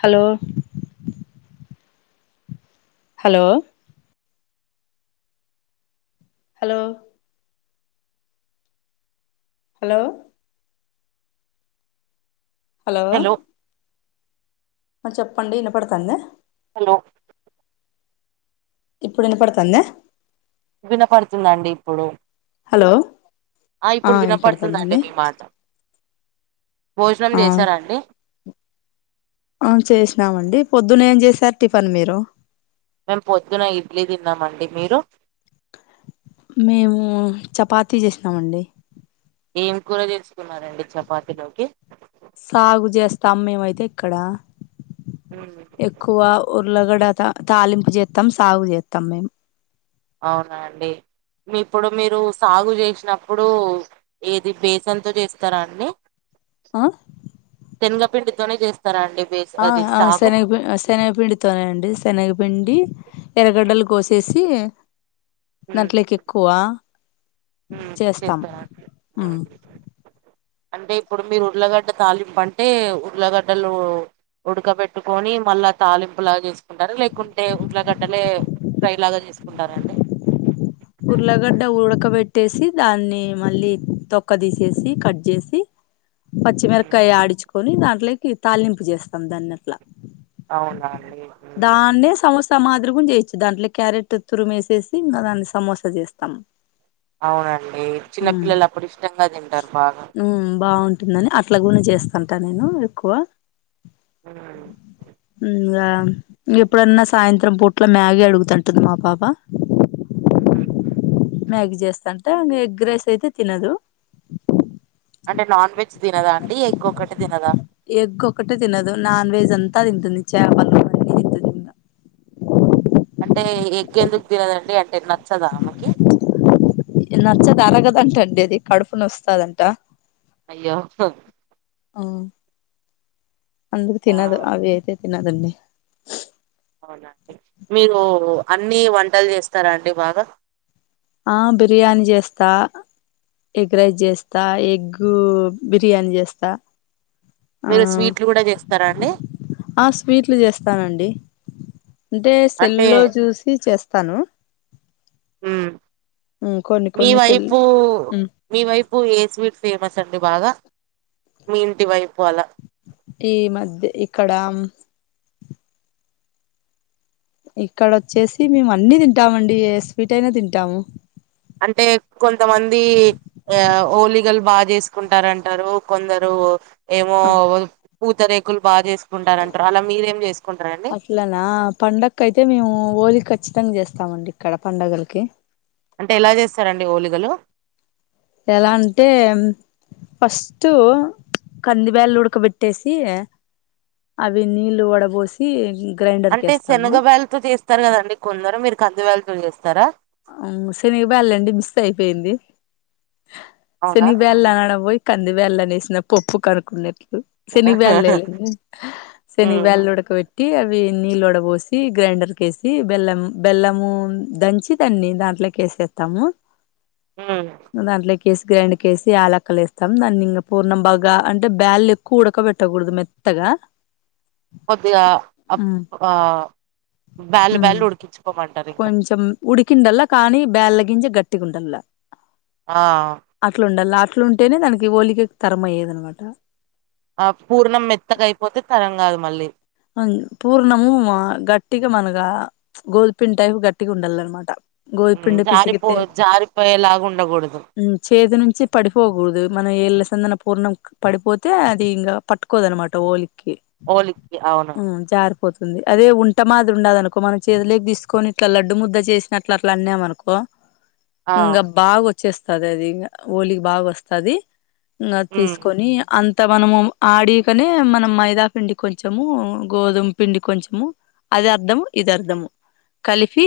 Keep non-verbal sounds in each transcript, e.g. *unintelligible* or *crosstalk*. Hello hello hello hello hello ఆ చెప్పండి వినపడతాందా హలో ఇప్పుడు వినపడుతంద్య వినపడుతుందండి ఇప్పుడు హలో ఆ ఇప్పుడు వినపడుతుందండి మీ మాట భోజనం ఆ చేసారా అండి అవున్ చేసినామండి పొద్దున ఏం చేశారు టిఫన్ మీరు మేము పొద్దున ఇడ్లీ తిన్నామండి మీరు మేము చపాతీ చేసినాం అండి ఏం కూర చేసుకున్నారండి చపాతిలోకి సాగు చేస్తాం మేమైతే ఇక్కడ ఎక్కువ ఉర్లగడత తాలింపు చేత్తం సాగు చేత్తం మేం అవునా అండి ఇప్పుడు మీరు సాగు చేసినప్పుడు ఏది బేసన్ తో చేస్తారా అండి ఆ శనగపిండితోనే చేస్తార అండి బే ఆ ఆ *unintelligible* శనగపిండితోనే అండి శనగపిండి ఎర్రగడ్డలు కోసేసి ఎక్కువ హు చేస్తాం చేస్తార ఉమ్ అంటే ఇప్పుడు మీరు ఉర్లగడ్డ తాలింపు అంటే ఉర్లగడ్డలు ఉడక పెట్టుకొని మళ్ళా తాలింపులాగా చేసుకుంటారు లేకుంటే ఊట్లగడ్డలే *unintelligible* చేసుకుంటారండి ఉర్లగడ్డ ఉడకబెట్టేసి దాన్ని మళ్ళీ తొక్క తీసేసి కట్ చేసి ఉమ్, పచ్చిమిరకాయ ఆడిచుకొని దాంట్లోకి తాళింపు చేస్తాం దాన్ని అట్ల అవునా అండి ఉమ్, దాన్నే స *unintelligible* సమాధ్రి గు చేయొచ్చు దాంట్లో క్యారెట్ తురు వేసేసి ఇంకా దాన్ని సమోసా చేస్తాం అవునండి ఉమ్ చిన్నపిల్లలు అప్పుడు ఇష్టంగా తింటారు బాగ ఉమ్ *unintelligible* అట్లా గు చేస్తంటా నేను ఎక్కువ ఆ ఇకా ఎప్పుడన్న సాయంత్రం పూట్ల మ్యాగీ అడుగుతుంటది మా పాప ఉ మ్యాగ చేస్తాంటే ఆమె ఎగ్ రైస్ అయితే తినదు అంటే నాన్ వెజ్ తినద అండి ఎగ్ ఒకటి తినదా ఎగ్ ఒకటే తినదు నాన్ వెజ్ అంతా తింటుంది చేపలు అన్నీ తింటుంది ఇంగ అంటే ఎగ్ ఎందుకు తినదండి అంటే నచ్చద ఆమెకి నచ్చదు అలాగదంట అండి అది కడుపు నొస్తాడంట అయ్యో ఆ అందుకు ఆ, తినదు అవి అయితే తినదండి అవునాండి మీరు అన్నీ వంటలు చేస్తార అండి బాగా ఆ బిర్యానీ చేస్త ఎగ్ రైస్ చేస్త ఎగ్ బిర్యానీ చేస్త మీరు స్వీట్లు కూడ చేస్తారా అండి ఆ స్వీట్లు చేస్తానండి అంటే అంటే సెలుల్ల్లో చూసి చేస్తాను ఉమ్, కొన్ని మీ కొన్ని సెల్ వైపు ఉమ్, మీ వైపు ఏ స్వీట్ ఫేమస్ అండి బాగా మీ ఇంటి వైపు అల ఈ మధ్ ఇక్కడ ఇక్కడ వచ్చేసి మేము అన్ని తింటామండి ఏ స్వీట్ అయినా తింటాము అంటే కొంతమంది ఆ ఓలిగలు బాగ చేసుకుంటారంటారు కొందరు ఏమో ఆ పూతరేకులు బా చేసుకుంటారంటారు అలా మీరేమి చేసుకుంటారండి ఇలాన పడకి అయితే మేము హఓలి ఖచ్చితంగా చేస్తామండి ఇక్కడ పండుగలకి అంటే ఎలా చేస్తారండి ఓలిగలు ఎలా అంటే ఫస్ట్ కంది బ్యాళ్లు ఉడకబెట్టేసి అవి నీళ్లు వడబోసి గ్రైండర్కి వేస్తాము ల్ చేస్ వస్తారు కదండి కొందరు మీరు కం *unintelligible* చేస్తర *unintelligible* మిస్ అయిపోయింది అవునా శని బ్యాల అడ పోయి కంది వేళ్ళనేసిన పప్పు కనుక్కున్నట్లు శని్వ వళ్లండి శనిగ మ్మ్ వల్ళడక పెట్టి అవి నీళ్ళడ పోసి గ్రైండర్ కేేసి బెల్లం బెల్లము దంచి దాన్ని దాంట్లోకి ఏసేస్తాము ఊ దాంట్లో వేసి గ్రైండ్కేసి ఆలక్కలేేస్తాం దాన్ ఇంకా పూర్ణం బాగా అంటే బ్యాల్ ఎక్కువ ఉడకబట్టకూడదు మెత్ త్తగా కొద్దిగా అప్ ఆ బ్యాల్ ఉమ్ బ్యాలు ఉడికించుకోమంటారు ఇంకా కొంచెం ఉడికిండల్లా కానీ బేల్ల గింజ గట్టిగా ఉండల ఆ అట్లా ఉండాలి అట్లుంటేనే దానికి ఓలిక తరం అయ్యేద అనమాట ఆ పూర్ణం మెత్తక అయిపోతే తరం కాదు మళ్ళీ అన్ పూర్ణము గట్టిగా మనగా ప్చ్ గోధుపిం టైపు గట్టిగా ఉండాల అనమాట ఊ జారిపో జారిపోయేలాగా ఉండకూడదు ఊ చేతి నుంచి పడిపోకూడదు మన ఏళ్ళ సందన పూర్ణం పడిపోతే అది ఇంకా పట్టుకోదు అనమాట ఓలికి ఓలికి అవును జారిపోతుంది అదే ఉంట మాదిరి ఉండదు అనుకో మనం చేతిలోకి తీసుకొని ఇట్లా లడ్డు ముద్ద చేసినట్లు అట్లా అన్నామనుకో ఆ ఇంకా బాగా వచ్చేస్తది అది ఇంకా ఓలికి బాగా వస్తది ఇ అది ఉమ్ తీసుకొని అంత మనము ఆడికనే మనం మైదా పండి కొంచము గోధుమ పిండి కొంచము అది అర్ధము ఇది అర్ధము కలిపి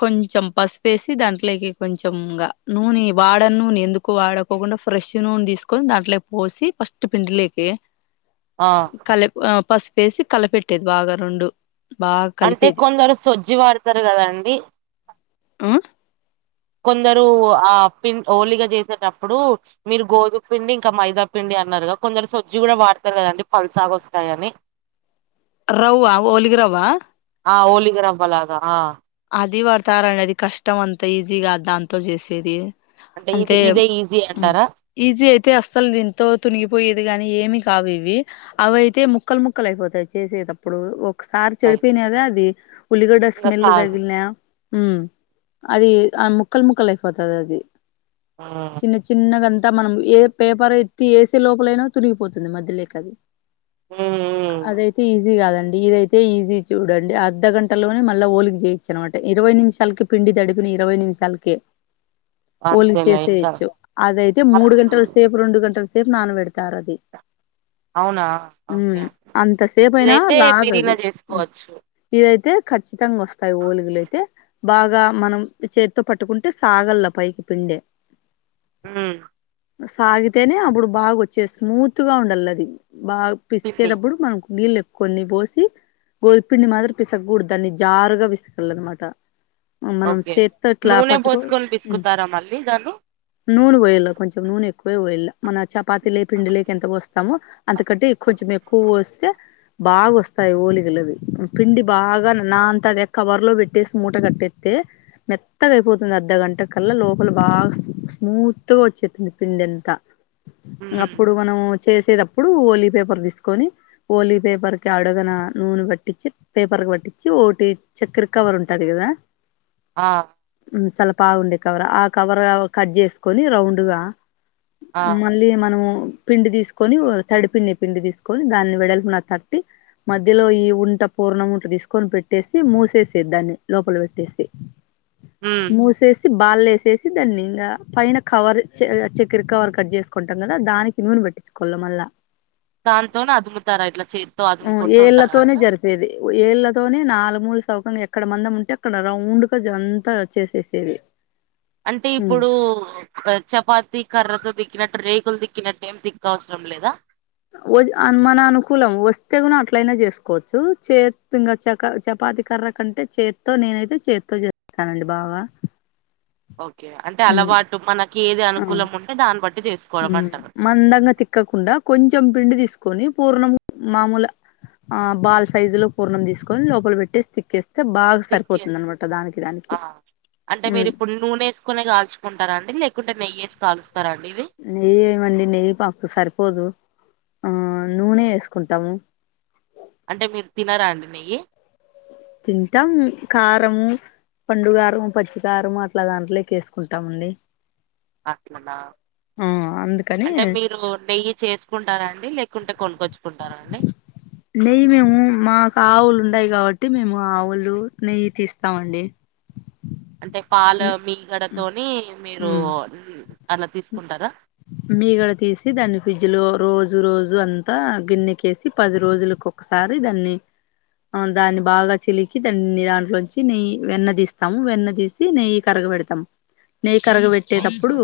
కొంచెం పసుపు ఏసి దాంట్లోకి కొంచె ఇంగ నూనె వాడ నూనె ఎందుకు ఎక్కు వాడకోకుండా ఫ్రెష్ నూనె తీసుకొని దాంట్లో పోసి ఫస్ట్ పిండిలోకి ఆ కల ఆ పసిపేసి కలపెట్టేది బాగా రెండు బాగా అంటే కలిపేది కొందరు సొజ్జి వాడతారు కద అండి ఉ కొందరు ఆ పిన్ హోలిగా చేసేటప్పుడు మీరు గోధు పిండి ఇంకా మైదా పిండి అన్నారుగా కొంచ సొజి కూడా వాడతారు కదండి పల్ సాగ వస్తాయని ర్రవ్వ ఓలికి రవ్వ ఆ ఓలిగ రవ్వలగా ఆ అది పడతారండి అది కష్టం అంతా ఈజీగా దాంతో చేసేది అంటే ఇది అంతె ఇదే ఈజీ ఉ అంటారా ఈజీ అయితే అస్సలు దీంతో తునిగిపోయేది గాని ఏమి కావు ఇవి అవయితే ముక్కలు ముక్కలు అయిపోతాయి చేసేటప్పుడు ఒ సార్ అయ్, చెడిపినద అది ఉల్లిగడ్డ ఇంకా స్మెల్ దగ్ కాదు లే ఉ అది ఆ ముక్కల్ ముక్కల్ అయి పోతది అది ఆ చిన్న చిన్నగాంతా మనం ఏ పేపర్ ఎత్తి వేసే లోపలైనా తునిగిపోతుంది మధ్యలోకది ఉమ్ ఉమ్ అదైతే ఈజీ కాదండి ఇదైత్ తె ఈజీ చూడండి అర్ధ గంటలోనే మళ్ళ ఓలికి చేయి వచ్చనమాట ఇరవై నిమిషాలకి పిండి దడిపిన ఇరవై నిమిషాలకి ఓలికి అంతేలే ఇంకా చేసేయచ్చు అదయితే మూడు గంటల సేపు రెండు గంటల సేపు నానబెడతారు అది అవునా ఊ ఓకే అంతసేపు అయినా ఇదైతే రాదు బిరీనా అది ఉ చేసుకోవచ్చు ఇదైతే ఖచ్చితంగా వస్తాయి ఓలుగలయితే బాగా మనం చేతితో పట్టుకుంటే సాగల్లా పైకి పిండే ఊ సాగితేనే అప్పుడు బాగా వచ్చే స్మూత్ గా ఉండాల అది బాగా పిండి పిసికేతప్పుడు మనం నీళ్ళు ఎ కొన్ని పోసి గోదుప్‌పిండి మాదిరి పిసకూడదు దాన్ని జారుగా పిసకాలన్నమాట మనం ఓకే చేత్తో ఇట్లా నూనె పట్టుకో పోసుకొని ఉమ్ పిసుకుతారా మళ్ళీ దాన్ని నూనె పోయ్యలా కొంచెం నూనె ఎక్కువే పొయ్యల మన చపాతిలే పిండిలేకి ఎంత పో స్తామో అంతకంటే కొంచెం ఎక్కువ పోస్తే బాగాస్తోయి హోలిగలవి పిండి బాగా నాన్తాదా కవర్‌లో పెట్టేసి మూట కట్టేత్తే మెత్తగా అయిపోతుంది అర్ధగంట కల్లా లోపల బాగా స్మూత్‌గా వచ్చేత్తుంది పిండింతా ఉమ్, అప్పుడు మనం చేసేటప్పుడు ఓలీ పేపర్ తీసుకొని ఓలీ పేపర్‌కి అడుగన నూనె పట్టిచి పేపర్‌కి పట్టిచి ఓటి చక్కర కవర్ ఉంటది కదా ఆ ఉమ్ సలపాగా ఉండే కవర్ ఆ కవర్ కట్ చేసుకొని రౌండ్‌గా ఆ మన మళ్ళి మనము పిండి తీసుకొని తడిపిండి పిండి తీసుకొని దాన్ని వెడల్పున తట్టి మధ్యలో ఈ వుంటా పూర్ణం ఇట్లా తీసుకొని పెట్టే సి మూసేసేది దాన్ని లోపల పెట్టేసి ఉమ్. మూ సేసి బాళ్ ఎసేసి దాన్ని ఇంగ పైన కవర్ చె చక్కెర కవర్ కట్ చేసుకుంటాం కదా దానికి నూనె పెట్టి చుకోవల మల్లా దాంతోనా అదుముతారా ఇట్లా చేతితో అదుముకుంటూ ఉంటారా అక్క ఏది ఏళ్ళతోనే నాలు మూస్ అవ్వకుండా ఎక్కడ మందం ఉంటే అక్కడ రౌండ్‌గా అంతా చేసేసేది అంటే ఇప్పుడు చపాతి కర్రతో దిక్కినట్టు రేకులు దిక్కినట్టు ఏమి తిక్క అవసరం లేదా ఓ మన అనుకూలం వస్తే కూనా అట్లయినా చేసుకోవచ్చు చేత్ ఇంగ చక చపాతి కర్ర కంటే చేత్తో నేనైతే చేత్తో చేస్తానండి బాగా ఓకే అంటే ఉమ్, అలవాటు మనకి ఏది అనుకూలం ఉంటే దాన్ని బట్టి చేసు ఉమ్మ్ మందంగా తిక్కకుండా కొంచెం పిండి తీసుకొని పూర్ణం మామూల ఆ బాల్ సైజులో పూర్ణం తీసుకొని లోపల పెట్టేసి తక్కేస్తే బా దిక్కే సరిపోతుంది అనమాట దానికి దానికి ఆ అంటే మీరు ఉమ్మ్ ఇప్పుడు నూనె ఏసుకునే కాల్చుకుంటారాండి లేకుంటే నెయ్యి ఏసి కాలుస్తారాండి ఇవి నెయ్యి ఏమండి నెయ్యి పాకు సరిపోదు ఆ నూనె ఏసుకుంటాము అంటే మీరు తినరాండి నెయ్యి తింటాం కారము పండుగారం పచ్చికారము అట్లా దాంట్లేకి ఏసుకుంటామండి అట్లానా అందుకని అంటే మీరు నెయ్యి చేసు కుంటారా అండి లేకుంటే కొనుకొచ్చుకుంటారా అండి *unintelligible* *inaudible* నెయ్యి మేము మాకు ఆవులు ఉండయి కాబట్టి మేము ఆవులు నెయ్యి తీస్తామండి అంటే పాల మీగడ తోని మీరు అలా తీసుకుంటారా మీగడ తీసి దాన్ని ఫ్రిడ్జ్‌లో రోజు రోజు అంతా గిన్నెకేసి పది రోజులుకు ఒక్కసారి దాన్ని ఆ దాన్ని బాగా చిలికి దాన్ని దాంట్లోంచి నెయ్యి వెన్న తీస్తాము వెన్న తి ఏసి నెయ్యి కరగబెడతాం నెయ్యి ఓకే కరగబెట్టేటప్పుడు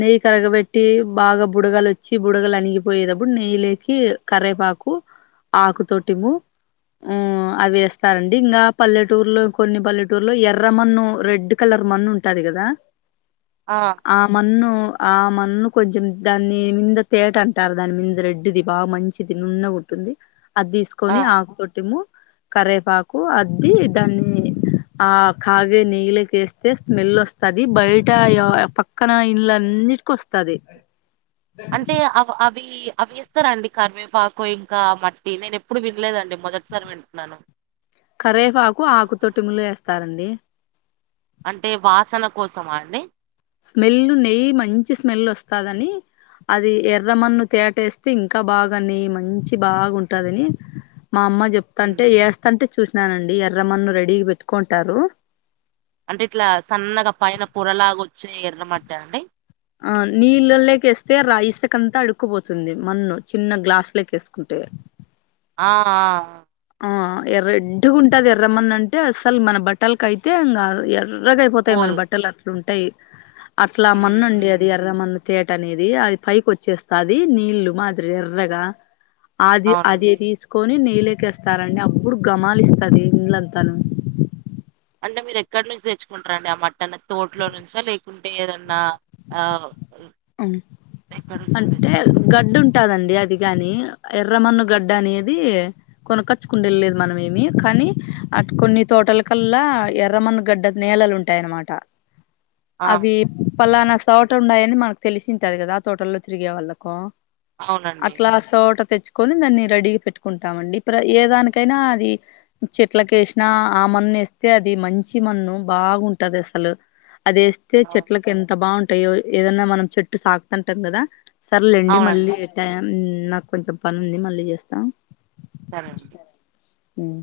నెయ్యి కరగబెట్టి బాగా బుడగలు వచ్చి బుడగలు అనిగిపోయేతప్పుడు నెయ్యి లేకి కరేపాకు ఆకుతోటిము ఉమ్మ్ అవేస్తారండి ఇంకా పల్లెటూరులో కొన్ని పల్లె టూర్లో ఎర్ర మన్ను రెడ్ కలర్ మన్ను ఉంటది కదా ఆ ఆ మన్ను ఆ మన్ను కొంచెం దాని మింద తేట అంటారు దాని మింద రెడ్డిది బాగా మంచి ది నున్నగ ఉంటుంది అది తీసుకు ఆ కొని ఆకు పొట్టిము కరవేపాకు అద్ది దాన్ని ఆ కాగే నెయ్యలకి వేస్తే స్మెల్ వస్తది బయట పక్కన ఇల్లంటికీ వస్త తది తే అవ అభి అవి ఇస్తారండి కరివేపాకు ఇంకా మట్టి నేను ఎప్పుడు వినలేదండి మొదటిసారి వింటున్నాను కరేపాకు ఆకుతోటి ముల్లు వేస్తారండి అంటే వాసన కోసమా అండి స్మెల్ నెయ్యి మంచి స్మెల్ వస్తదని అది ఎర్రమన్ను తేటేస్తే ఇంకా బాగా నెయ్యి మంచి బాగుంటదని మా అమ్మ హ్మ్. చెప్తంటే వేస్తంటే చూసినానండి ఎర్రమన్ను రెడీ పెట్టుకుంటారు అంటే ఇట్లా సన్నగా పైన పొరలాగా వచ్చి ఎర్రమాట్ట అండి ఆ నీళ్ళలోకి వేస్తే రా ఇసకంతా అడుక్కుపోతుంది మన్ను చిన్న గ్లాసులోకివేసుకుంటే ఆ ఆ ఆ ఆ ఎర్రెడ్గా ఉంటది ఎర్రమన్ను అంటే అసలు మన బట్టలకియితే ఇంకా ఎర ఎర్రగాయిపోతాయి మన పోదు బట్టలు అట్లు ఉంటాయి అట్లా మన్ను హ్మ్ అండి హ్మ్ అది ఎర్ర మన్ను తేట అనేది అది పైకి వచ్చేస్తాది నీళ్ళు మాదిరి ఎర్రగా అది అది అవునండి తీసుకొని నీళకేస్తారండి అప్పుడు గమలిస్తది ఇల్లంతాను అంటే మీరు ఎక్కడి నుంచి తెచ్చుకుంటా అండి ఆ మట్టి అనేది తోటలోనుంచా లేకుంటే ఏదన్నా ఆ ఎక్కడి నుంచి అంటే తెచ్చుకుంటారు గడ్డు ఉంట టదండి అదిగాని ఎర్రమన్నుగడ్డి అనేది కొనకొచ్చుకుండీల్లేది మనమ ఏమి కానీ అటు కొన్ని తోటల కల్లా ఎర్రమన్న గడ్డి నేలలు ఉంటాయి టాయి అనమాటా ఆ అవి పలానా సోట వుండాయని మనకు తెలిసింటది కదా తోటల్లో తిరిగే వాళ్ళకు అవునండి అట్లా సోట తెచ్చుకొని దాన్ని రెడీగా పెట్టుకుంటామండి ఇప్పుడు ఏ దానికైనా అది చెట్లకేసినా ఆ మన్ను వేస్తే అది మంచి మన్ను బాగుంటది అసలు అదేస్ అయితే ఆ, చెట్లకి ఎంత బాగుంటాయో ఏదైనా మనం చెట్టు సాకుతంటాం కదా సరలేండి మళ్ళీ అవునండి టమ్ నాకు కొంచెం పని ఉంది మళ్ళీ చేస్తా సరే అండి ఉమ్